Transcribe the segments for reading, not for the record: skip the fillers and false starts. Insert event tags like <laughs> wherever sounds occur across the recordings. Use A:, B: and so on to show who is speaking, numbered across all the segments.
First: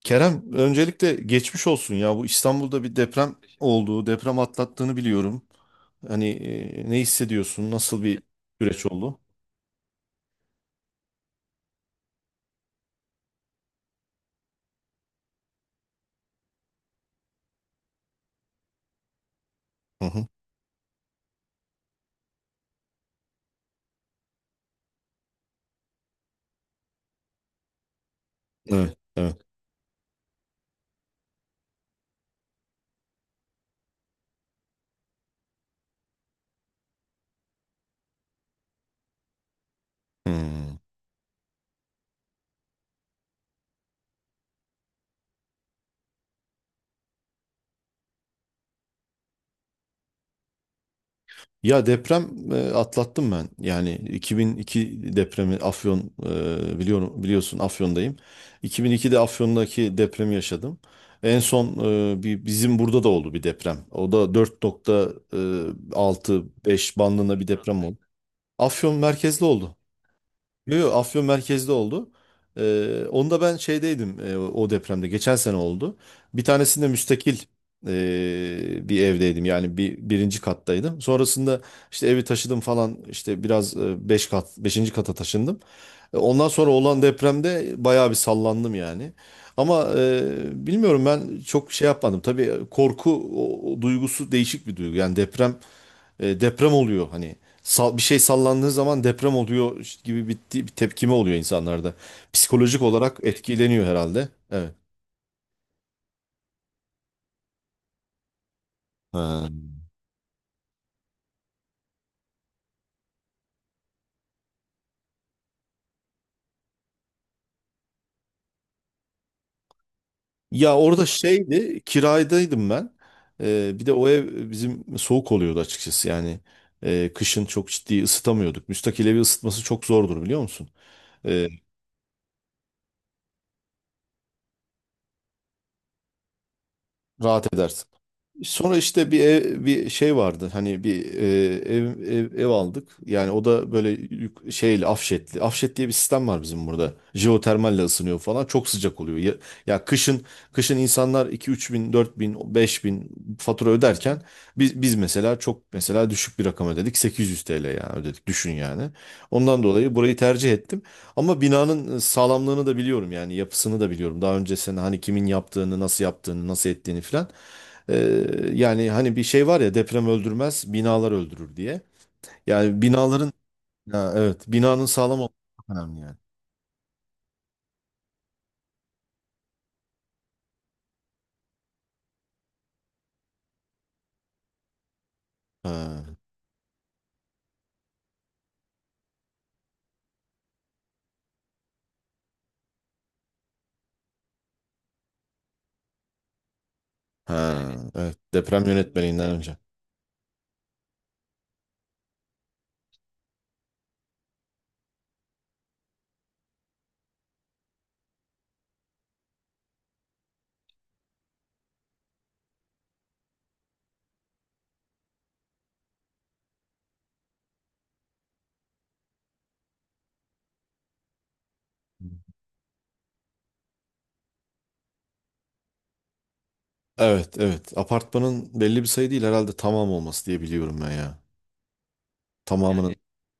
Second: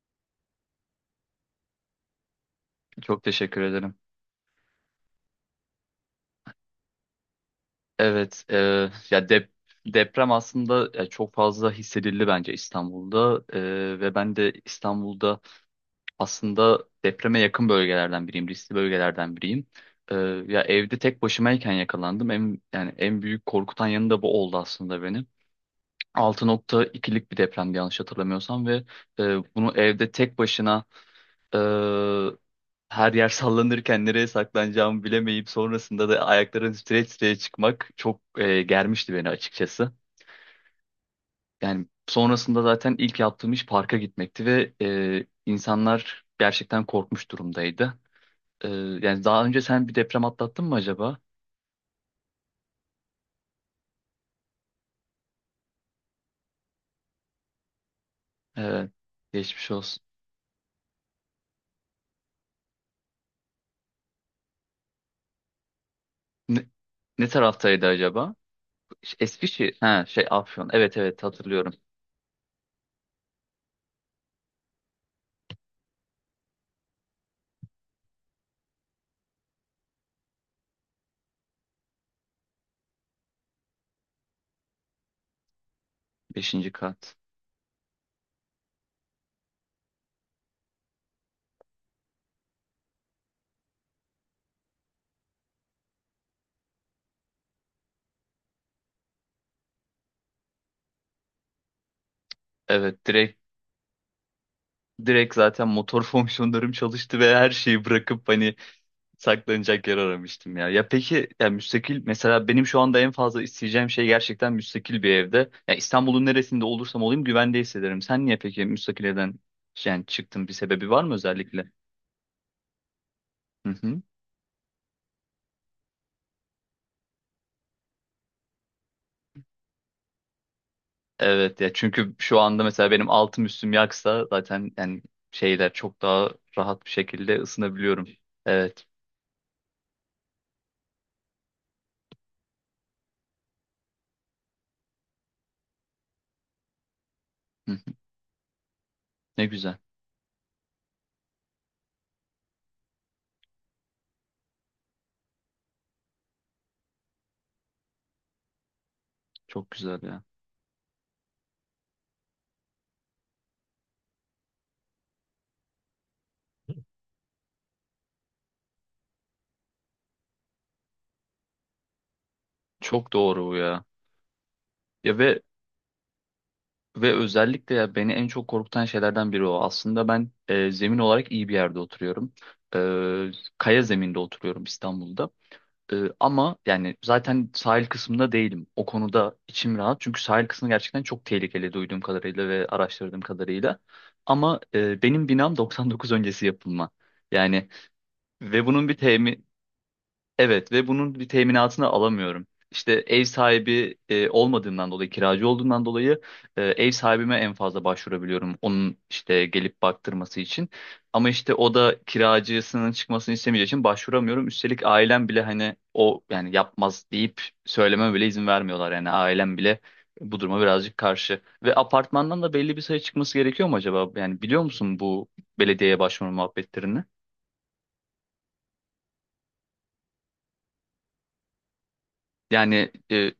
A: Kerem, öncelikle geçmiş olsun ya. Bu İstanbul'da bir
B: Çok
A: deprem
B: teşekkür ederim.
A: olduğu, deprem atlattığını biliyorum. Hani ne hissediyorsun? Nasıl bir
B: Evet, e,
A: süreç oldu?
B: ya dep deprem aslında çok fazla hissedildi bence İstanbul'da. Ve ben de İstanbul'da aslında depreme yakın bölgelerden biriyim, riskli bölgelerden biriyim.
A: Hı
B: E,
A: hı.
B: Ya evde tek başımayken yakalandım. Yani en büyük korkutan yanı da bu oldu aslında benim. 6.2'lik bir depremdi yanlış hatırlamıyorsam, ve
A: Evet,
B: e,
A: evet.
B: bunu evde tek başına, e, her yer sallanırken nereye saklanacağımı bilemeyip sonrasında da ayakların streç streç çıkmak çok germişti beni açıkçası.
A: Hmm.
B: Yani sonrasında zaten ilk yaptığım iş parka gitmekti ve insanlar gerçekten korkmuş durumdaydı. E, Yani daha önce sen bir deprem atlattın mı acaba?
A: Ya deprem atlattım ben. Yani 2002 depremi Afyon biliyorum biliyorsun Afyon'dayım.
B: E,
A: 2002'de
B: Geçmiş
A: Afyon'daki
B: olsun.
A: depremi yaşadım. En son bir bizim burada da oldu bir deprem. O da
B: Ne,
A: 4,6-5
B: ne
A: bandında bir deprem
B: taraftaydı
A: oldu.
B: acaba?
A: Afyon merkezli oldu.
B: Eskişehir. Ha, şey Afyon.
A: Yo, yo,
B: Evet, evet,
A: Afyon merkezde
B: hatırlıyorum.
A: oldu. Onu ben şeydeydim o depremde. Geçen sene oldu. Bir tanesinde müstakil bir evdeydim. Yani bir birinci kattaydım. Sonrasında işte evi taşıdım falan. İşte biraz beşinci kata taşındım. Ondan sonra
B: Beşinci
A: olan
B: kat.
A: depremde bayağı bir sallandım yani. Ama bilmiyorum ben çok şey yapmadım. Tabii korku o duygusu değişik bir duygu. Yani deprem oluyor hani bir şey sallandığı zaman deprem oluyor işte gibi bir tepkime oluyor insanlarda. Psikolojik
B: Evet,
A: olarak
B: direkt
A: etkileniyor herhalde. Evet.
B: direkt zaten motor <laughs> fonksiyonlarım çalıştı ve her şeyi bırakıp hani
A: Ha.
B: saklanacak yer aramıştım ya. Ya peki ya müstakil, mesela benim şu anda en fazla isteyeceğim şey gerçekten müstakil bir evde. Ya İstanbul'un neresinde olursam olayım güvende hissederim. Sen niye peki müstakil evden yani çıktın, bir
A: Ya
B: sebebi var
A: orada
B: mı özellikle?
A: şeydi kiraydaydım ben.
B: Hı
A: Bir de
B: hı.
A: o ev bizim soğuk oluyordu açıkçası yani. Kışın çok ciddi ısıtamıyorduk. Müstakil evi ısıtması çok zordur biliyor musun? Ee,
B: Evet ya, çünkü şu anda mesela benim altım üstüm yaksa zaten yani şeyler çok daha rahat bir şekilde
A: rahat edersin.
B: ısınabiliyorum.
A: Sonra
B: Evet.
A: işte bir ev, bir şey vardı. Hani bir e, ev, ev ev aldık. Yani o da böyle şeyle afşetli. Afşet diye bir sistem var bizim burada.
B: Hı.
A: Jeotermalle ısınıyor falan. Çok sıcak oluyor. Ya,
B: Ne güzel.
A: ya kışın kışın insanlar 2-3 bin, 4 bin, 5 bin fatura öderken biz mesela çok mesela düşük bir rakam ödedik. 800 TL yani ödedik. Düşün yani. Ondan
B: Çok
A: dolayı
B: güzel
A: burayı
B: ya.
A: tercih ettim. Ama binanın sağlamlığını da biliyorum yani yapısını da biliyorum. Daha önce sen hani kimin yaptığını, nasıl yaptığını, nasıl ettiğini filan. Ee, yani hani bir şey var ya deprem öldürmez, binalar öldürür diye. Yani
B: Çok doğru bu ya.
A: ha, evet binanın
B: Ya
A: sağlam olması
B: ve
A: çok önemli yani.
B: ve özellikle ya beni en çok korkutan şeylerden biri o. Aslında ben zemin olarak iyi bir yerde oturuyorum. E, Kaya zeminde oturuyorum İstanbul'da.
A: Ha,
B: Ama yani zaten sahil kısmında değilim. O konuda içim rahat. Çünkü sahil kısmı gerçekten çok tehlikeli duyduğum kadarıyla ve araştırdığım kadarıyla. Ama benim binam <laughs> 99 öncesi yapılma.
A: ha,
B: Yani
A: evet deprem
B: ve bunun bir
A: yönetmeliğinden
B: temi,
A: önce.
B: Evet, ve bunun bir teminatını alamıyorum. İşte ev sahibi olmadığımdan dolayı, kiracı olduğumdan dolayı, ev sahibime en fazla başvurabiliyorum. Onun işte gelip baktırması için. Ama işte o da kiracısının çıkmasını istemeyeceği için başvuramıyorum. Üstelik ailem bile hani o yani yapmaz deyip söyleme bile izin vermiyorlar. Yani ailem bile bu duruma birazcık karşı. Ve apartmandan da belli bir sayı çıkması gerekiyor mu acaba? Yani biliyor musun bu belediyeye başvurma muhabbetlerini?
A: Evet evet apartmanın belli bir sayı değil herhalde tamam olması diye biliyorum ben ya. Tamamının.
B: Yani
A: Yani
B: e,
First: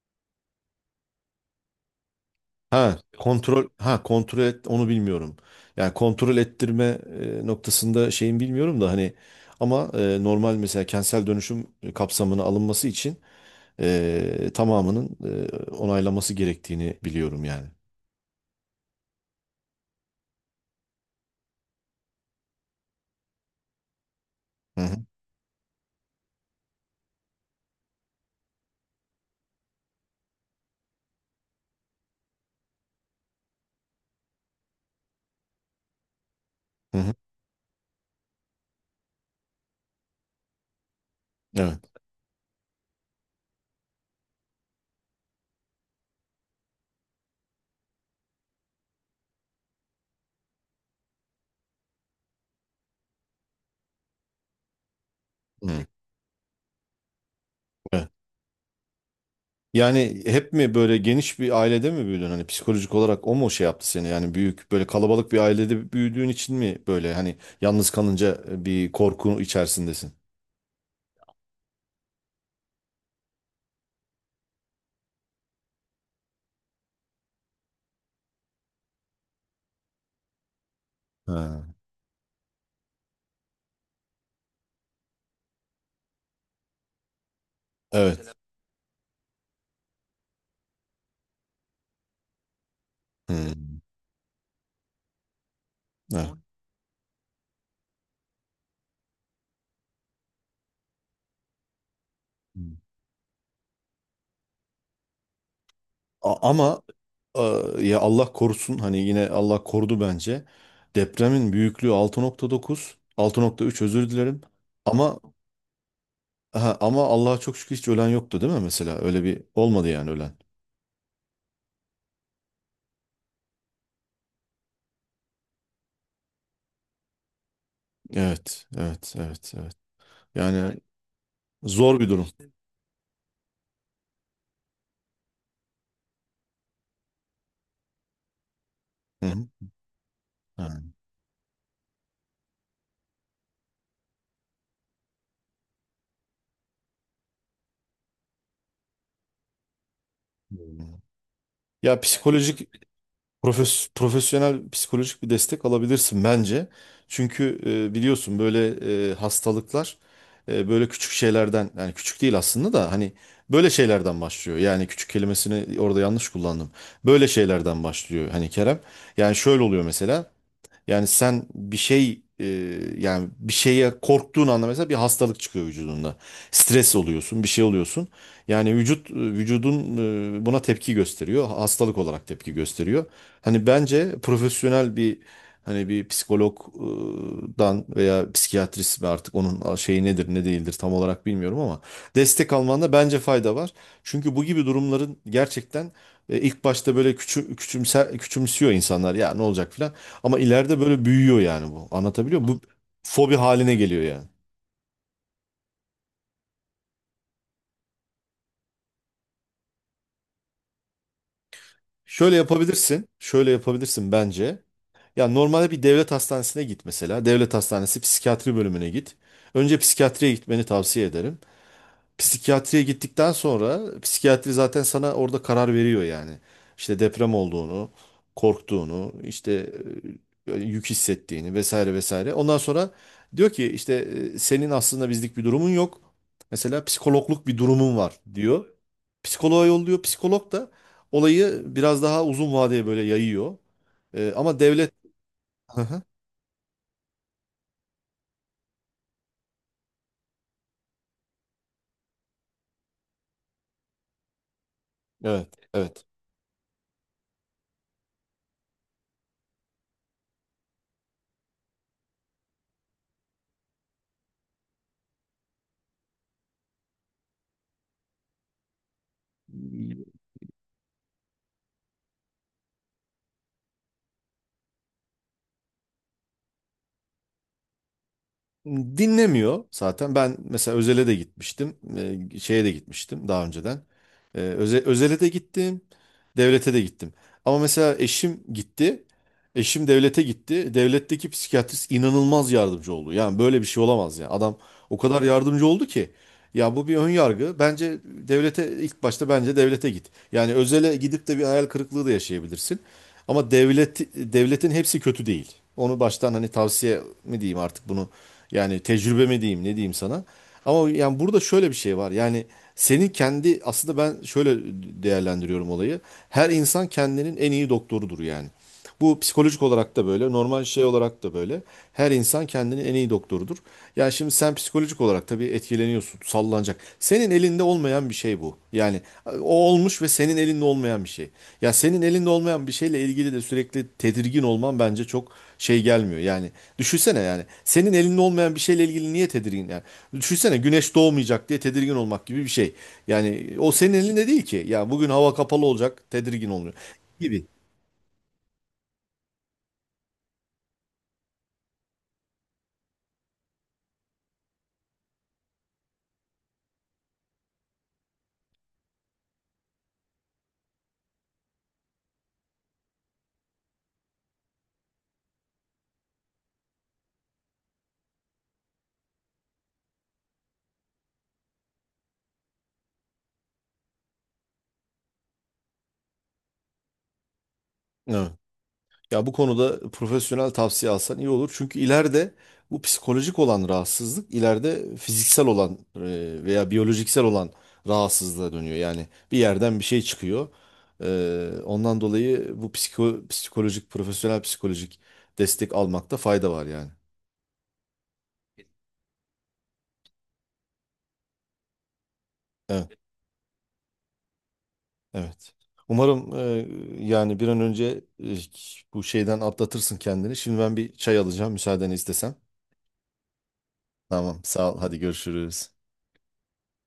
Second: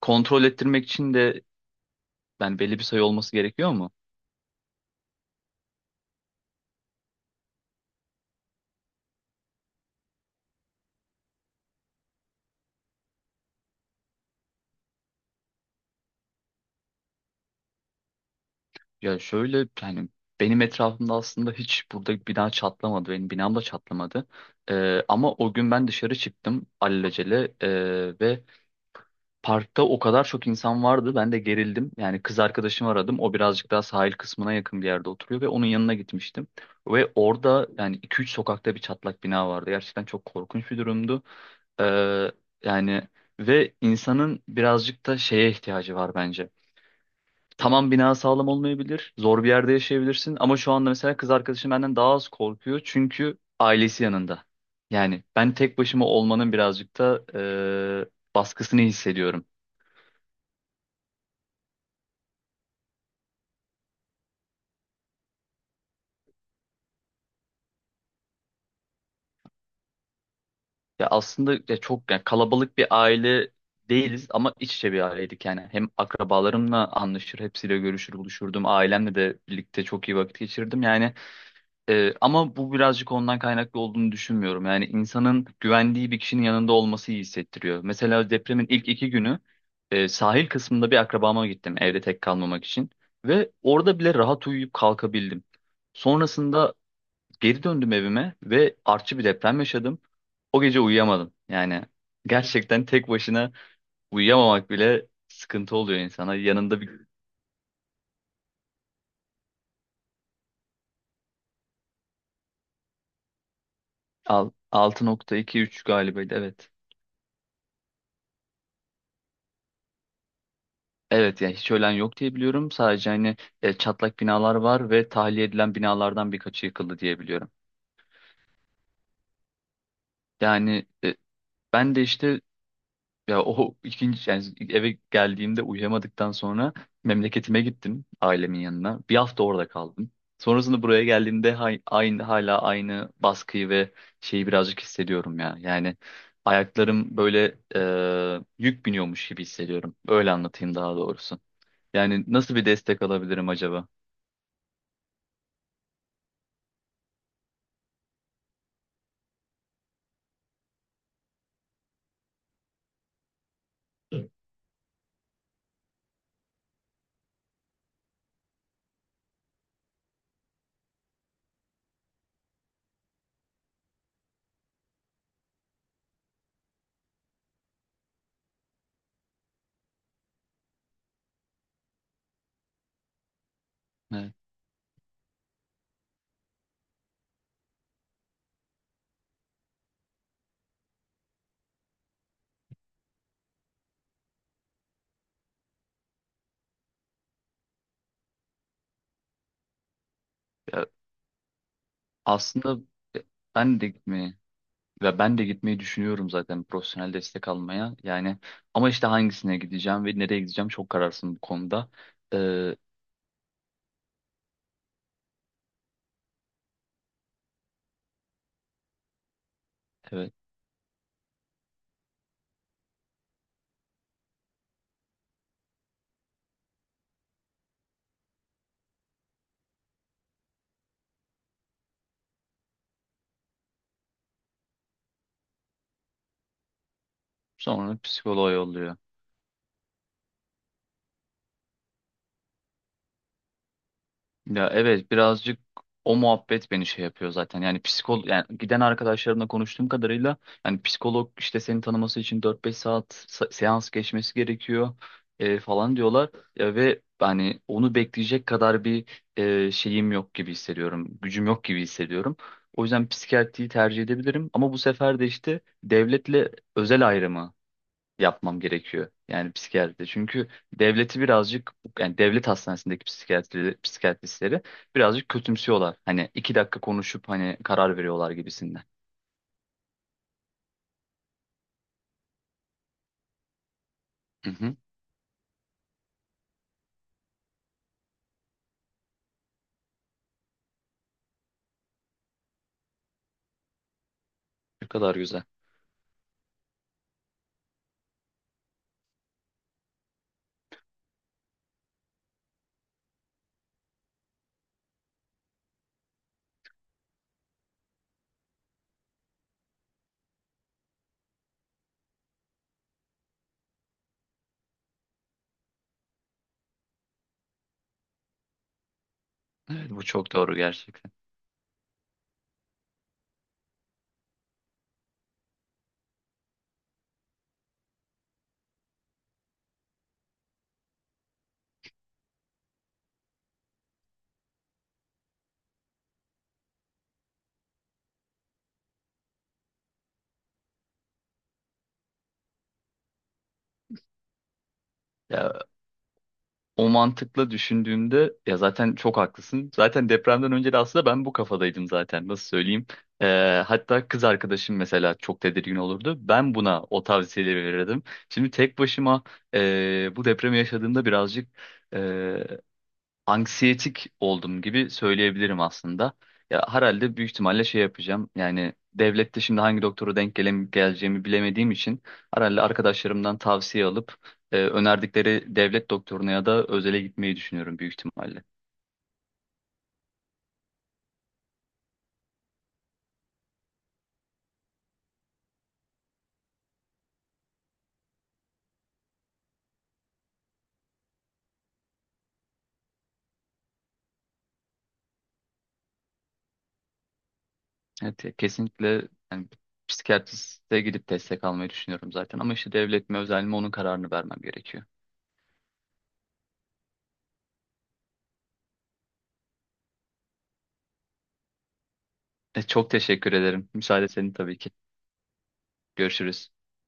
B: Kontrol ettirmek için de yani belli bir sayı olması gerekiyor mu?
A: Kontrol et onu bilmiyorum. Yani kontrol ettirme noktasında şeyin bilmiyorum da hani ama normal mesela kentsel dönüşüm kapsamına alınması için tamamının onaylaması gerektiğini biliyorum yani.
B: Ya şöyle yani, benim etrafımda aslında hiç burada bina çatlamadı. Benim binam da çatlamadı.
A: Hı hı.
B: Ama o gün ben dışarı çıktım alelacele, ve parkta o kadar çok insan vardı. Ben de gerildim. Yani kız arkadaşımı aradım. O birazcık daha sahil kısmına yakın bir yerde oturuyor ve onun yanına gitmiştim.
A: Hı
B: Ve
A: hı.
B: orada yani iki üç sokakta bir çatlak bina vardı. Gerçekten çok korkunç bir durumdu.
A: Evet.
B: Ee, yani ve insanın birazcık da şeye ihtiyacı var bence. Tamam, bina sağlam olmayabilir. Zor bir yerde yaşayabilirsin. Ama şu anda mesela kız arkadaşım benden daha az korkuyor. Çünkü ailesi yanında. Yani ben
A: Hı.
B: tek başıma olmanın birazcık da
A: Evet.
B: baskısını hissediyorum.
A: Yani hep mi böyle geniş bir ailede mi büyüdün? Hani psikolojik olarak o mu şey yaptı seni? Yani büyük böyle kalabalık bir ailede büyüdüğün için mi böyle hani yalnız kalınca bir korku içerisindesin?
B: Ya aslında ya çok yani kalabalık bir aile değiliz, ama iç içe bir aileydik yani. Hem akrabalarımla anlaşır, hepsiyle görüşür, buluşurdum. Ailemle de birlikte çok iyi vakit geçirdim. Yani
A: Ha.
B: Ama bu birazcık ondan kaynaklı olduğunu düşünmüyorum. Yani insanın güvendiği bir kişinin yanında olması iyi hissettiriyor. Mesela
A: Evet.
B: depremin ilk iki günü sahil kısmında bir akrabama gittim evde tek kalmamak için. Ve
A: Hı.
B: orada bile rahat uyuyup kalkabildim.
A: Evet.
B: Sonrasında geri döndüm evime ve artçı bir deprem yaşadım. O gece uyuyamadım. Yani gerçekten tek başına uyuyamamak bile sıkıntı oluyor insana. Yanında
A: Ama
B: bir
A: e, ya Allah korusun hani yine Allah korudu bence. Depremin büyüklüğü altı nokta dokuz 6,3 özür dilerim.
B: altı
A: Ama
B: nokta iki üç galiba, evet.
A: Aha, ama Allah'a çok şükür hiç ölen yoktu değil mi mesela? Öyle bir olmadı yani ölen.
B: Evet yani hiç ölen yok diye biliyorum. Sadece hani çatlak binalar var ve tahliye edilen binalardan birkaçı yıkıldı diye biliyorum.
A: Evet, evet, evet, evet. Yani
B: Yani e, Ben
A: zor
B: de
A: bir durum.
B: işte, ya o <laughs> ikinci yani eve geldiğimde uyuyamadıktan sonra memleketime gittim ailemin yanına. Bir
A: Hı
B: hafta
A: hı.
B: orada kaldım.
A: Ha.
B: Sonrasında buraya geldiğimde hay- aynı hala aynı baskıyı ve şeyi birazcık hissediyorum ya. Yani ayaklarım böyle yük biniyormuş gibi hissediyorum. Öyle anlatayım daha doğrusu.
A: Ya
B: Yani nasıl bir
A: psikolojik
B: destek alabilirim acaba?
A: profesyonel psikolojik bir destek alabilirsin bence. Çünkü biliyorsun böyle hastalıklar böyle küçük şeylerden yani küçük değil aslında da hani böyle şeylerden başlıyor. Yani küçük kelimesini orada yanlış kullandım. Böyle şeylerden başlıyor hani Kerem. Yani şöyle oluyor mesela. Yani sen yani bir şeye korktuğun anda mesela bir hastalık çıkıyor vücudunda. Stres oluyorsun, bir şey oluyorsun. Yani vücudun buna tepki gösteriyor. Hastalık olarak tepki gösteriyor. Hani bence
B: Evet.
A: profesyonel bir hani bir psikologdan veya psikiyatrist ve artık onun şeyi nedir ne değildir tam olarak bilmiyorum ama destek almanda bence fayda var. Çünkü bu gibi durumların gerçekten ilk başta böyle küçümsüyor insanlar ya ne olacak filan. Ama ileride böyle büyüyor yani bu. Anlatabiliyor muyum? Bu
B: Aslında e,
A: fobi haline
B: ben de
A: geliyor yani.
B: gitmeyi ben de gitmeyi düşünüyorum zaten profesyonel destek almaya. Yani ama işte hangisine gideceğim ve nereye gideceğim çok kararsın bu konuda.
A: Şöyle
B: Ee,
A: yapabilirsin. Şöyle yapabilirsin bence. Ya normalde bir devlet hastanesine git mesela. Devlet hastanesi psikiyatri bölümüne git. Önce psikiyatriye
B: evet.
A: gitmeni tavsiye ederim. Psikiyatriye gittikten sonra psikiyatri zaten sana orada karar veriyor yani. İşte deprem olduğunu, korktuğunu, işte yük hissettiğini vesaire vesaire. Ondan sonra diyor ki işte senin aslında bizlik bir durumun yok. Mesela psikologluk bir durumun
B: Sonra
A: var
B: psikoloğa
A: diyor.
B: yolluyor.
A: Psikoloğa yolluyor. Psikolog da olayı biraz daha uzun vadeye böyle yayıyor. Ama
B: Ya
A: devlet...
B: evet, birazcık
A: Hı hı.
B: o muhabbet beni şey yapıyor zaten. Yani psikolog, yani giden arkadaşlarımla konuştuğum kadarıyla yani psikolog işte seni tanıması için dört beş saat sa- seans geçmesi gerekiyor
A: Evet,
B: falan
A: evet.
B: diyorlar. Ya, ve hani onu bekleyecek kadar bir şeyim yok gibi hissediyorum. Gücüm yok gibi hissediyorum. O yüzden psikiyatriyi tercih edebilirim, ama bu sefer de işte devletle özel ayrımı yapmam gerekiyor. Yani psikiyatride. Çünkü devleti birazcık, yani devlet hastanesindeki psikiyatristleri birazcık kötümsüyorlar. Hani iki dakika konuşup hani karar veriyorlar gibisinden.
A: Dinlemiyor zaten. Ben mesela Özel'e de gitmiştim. Şeye de gitmiştim daha önceden.
B: Hı hı.
A: Özel'e de gittim. Devlete de gittim. Ama mesela eşim gitti. Eşim devlete gitti. Devletteki psikiyatrist inanılmaz yardımcı oldu. Yani böyle bir şey olamaz ya. Adam
B: Ne
A: o
B: kadar
A: kadar
B: güzel.
A: yardımcı oldu ki. Ya bu bir ön yargı. Bence devlete ilk başta bence devlete git. Yani özele gidip de bir hayal kırıklığı da yaşayabilirsin. Ama devletin hepsi kötü değil. Onu baştan hani tavsiye mi diyeyim artık bunu yani tecrübe mi diyeyim ne diyeyim sana. Ama yani burada şöyle bir şey var. Yani senin kendi aslında ben şöyle değerlendiriyorum olayı. Her insan kendinin en iyi doktorudur yani. Bu psikolojik
B: Evet,
A: olarak
B: bu
A: da
B: çok
A: böyle,
B: doğru
A: normal şey
B: gerçekten.
A: olarak da böyle. Her insan kendini en iyi doktorudur. Yani şimdi sen psikolojik olarak tabii etkileniyorsun, sallanacak. Senin elinde olmayan bir şey bu. Yani o olmuş ve senin elinde olmayan bir şey. Ya senin elinde olmayan bir şeyle ilgili de sürekli tedirgin olman bence çok şey gelmiyor. Yani düşünsene yani senin elinde olmayan bir şeyle ilgili niye tedirgin yani? Düşünsene güneş doğmayacak diye tedirgin olmak gibi bir şey. Yani o senin elinde değil ki. Ya bugün hava kapalı
B: Ya
A: olacak, tedirgin oluyor
B: O
A: gibi.
B: mantıkla düşündüğümde ya zaten çok haklısın. Zaten depremden önce de aslında ben bu kafadaydım zaten. Nasıl söyleyeyim? Hatta kız arkadaşım mesela çok tedirgin olurdu. Ben buna o tavsiyeleri verirdim. Şimdi tek başıma, bu depremi yaşadığımda birazcık anksiyetik oldum gibi söyleyebilirim aslında. Ya herhalde büyük ihtimalle şey yapacağım. Yani devlette şimdi hangi doktora denk gelem geleceğimi bilemediğim için herhalde arkadaşlarımdan tavsiye alıp önerdikleri devlet doktoruna ya da özele gitmeyi düşünüyorum büyük
A: Evet.
B: ihtimalle.
A: Ya bu konuda profesyonel tavsiye alsan iyi olur. Çünkü ileride bu psikolojik olan rahatsızlık ileride fiziksel olan veya biyolojiksel olan rahatsızlığa dönüyor. Yani bir yerden bir şey çıkıyor. Ondan dolayı bu profesyonel psikolojik destek almakta fayda var yani.
B: Evet, ya kesinlikle yani psikiyatriste gidip destek almayı düşünüyorum zaten, ama işte
A: Evet,
B: devlet mi özel mi onun kararını vermem gerekiyor.
A: evet. Umarım yani bir an önce bu şeyden atlatırsın kendini. Şimdi ben bir çay alacağım müsaadeni istesem.
B: Çok teşekkür ederim. Müsaade senin
A: Tamam,
B: tabii ki.
A: sağ ol. Hadi görüşürüz.
B: Görüşürüz.